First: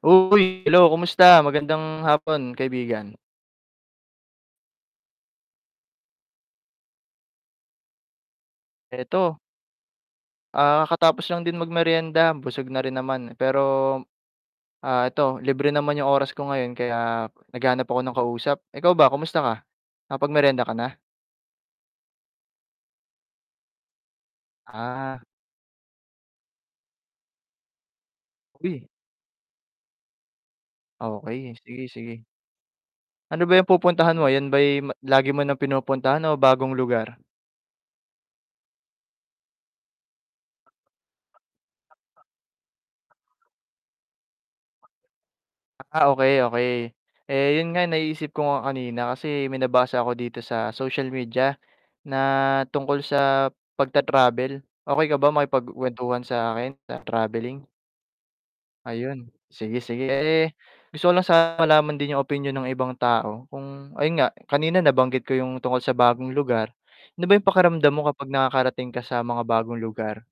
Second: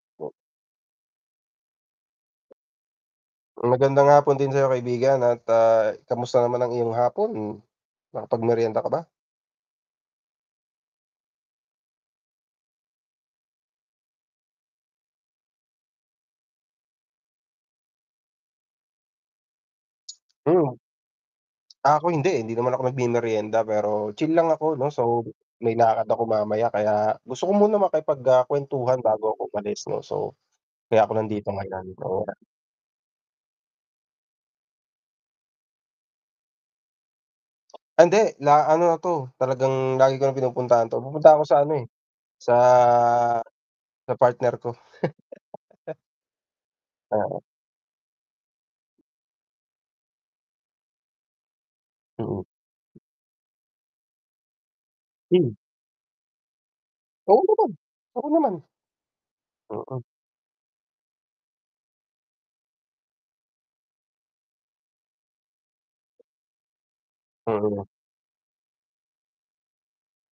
Uy, hello, kumusta? Magandang hapon kaibigan. Magandang hapon din sa'yo kaibigan at, ah, kamusta naman ang iyong hapon, nakapag-meryenda ka ba? Eto. Ah, katatapos lang din mag-meryenda, busog na rin naman pero, ah, eto libre naman yung oras ko ngayon kaya naghahanap ako ng kausap. Ikaw ba kamusta ka nakapag-meryenda Hmm. ka na? Ah, ako hindi eh, hindi naman ako nagmemeryenda, pero chill lang ako 'no Ah. so may lakad ako mamaya kaya gusto ko muna makipag ah Uy. kwentuhan bago ako umalis 'no so kaya ako nandito Okey, ngayon. sige, sige. [unintelligible] Ano ba yung pupuntahan mo, yan ba'y lagi mo ng pinupuntahan o bagong lugar? Ah, hindi la ano na 'to talagang lagi ko ng pinupuntahan 'to, pupunta ako sa ano eh, sa sa partner ko. Ah, okey, okey, Ah. eh yun nga naisip ko nga kanina kasi may nabasa ko dito sa social media na Mm. tungkol sa pagta-travel, okey ka ba Hm. makipagkwentuhan sa akin sa Oo travelling? naman, oo naman. Ayun, sige Mm. sige, eh gusto ko lang sana malaman din yung opinyon ng ibang tao kung ayun nga kanina nabanggit ko yung tungkol sa bagong lugar, ano ba yung Mm. pakiramdam mo kapag nakakarating ka sa mga bagong lugar?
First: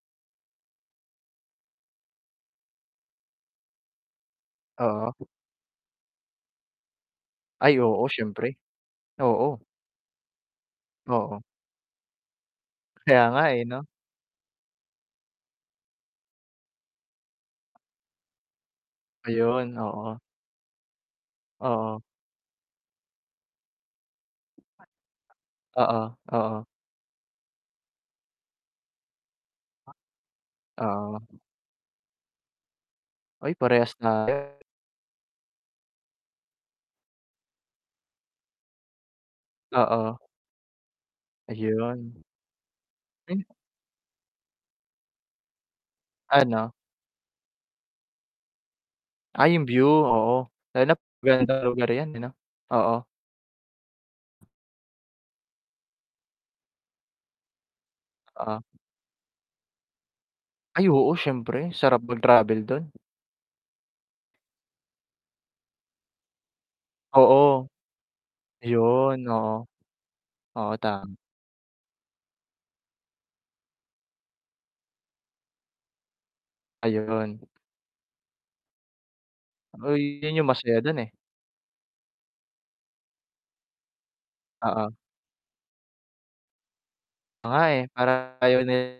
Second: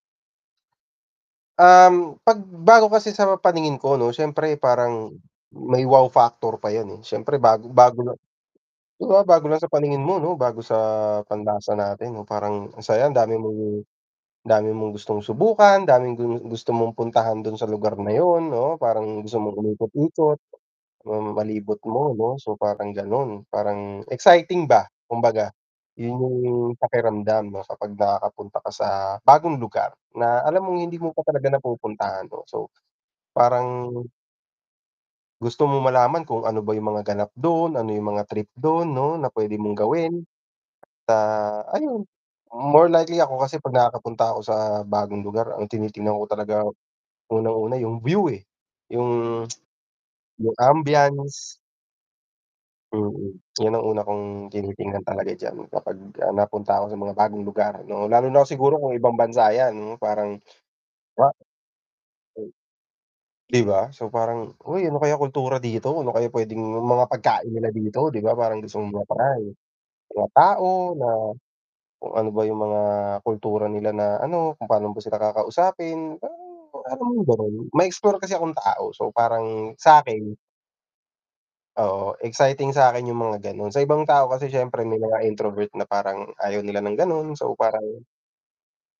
Um, 'pag bago kasi sa paningin ko 'no siyempre parang Oo. may wow factor pa yun eh, siyempre bago Ay, bago oo na. siyempre, Di ba bago lang oo. sa paningin mo 'no bago sa Oo. panlasa natin parang ang sayang Kaya dami nga mong eh 'no. dami mong gustong subukan, daming gusto mong puntahan dun sa lugar na yun 'no, parang gusto mong Ayun oo. umikot-ikot, hmm malibot Oo. mo 'no so parang ganon. Parang exciting ba kumbaga Oo, yun yung oo. pakiramdam 'no kapag nakakapunta ka sa bagong lugar, na alam mong hindi mo Oo. pa talaga napupuntahan oh, so Ay parang parehas tayo. gusto mong malaman kung ano ba yung mga ganap dun, ano yung mga trip dun 'no na pwede mong Oo. gawin. Ah ayun, Ayun. more likely ako M kasi pag nakakapunta ako sa bagong lugar, ang tinitignan ko talaga Ano? unang una yung view eh yung Ay, yung view? Oo, yung lalo na ambiance. magandang lugar yan ano, oo. Mm, yan ang una kong tinitingnan talaga d'yan kapag napunta ako sa mga bagong lugar 'no. Lalo na Oo. siguro kung ibang bansa yan parang Ay oo, ah. siyempre sarap O [unintelligible] mag-travel dun. di ba, so parang uy, ano kaya kultura dito, ano kaya pwedeng yung mga pagkain Oo. nila dito, 'di ba parang gusto mong Yun, ma-try, oo. mga tao Oo, na tama. kung ano ba yung mga kultura nila na ano, kung pano ba sila kakausapin alam mong Ayun. ganun, ma-explore kasi akong tao so parang Uy sakin yun yung masaya dun eh. oo, exciting sakin yung mga ganon, sa ibang tao kasi siyempre Oo. nila nga introvert na parang ayaw nila ng ganon, Oo so nga eh, parang parang yun eh.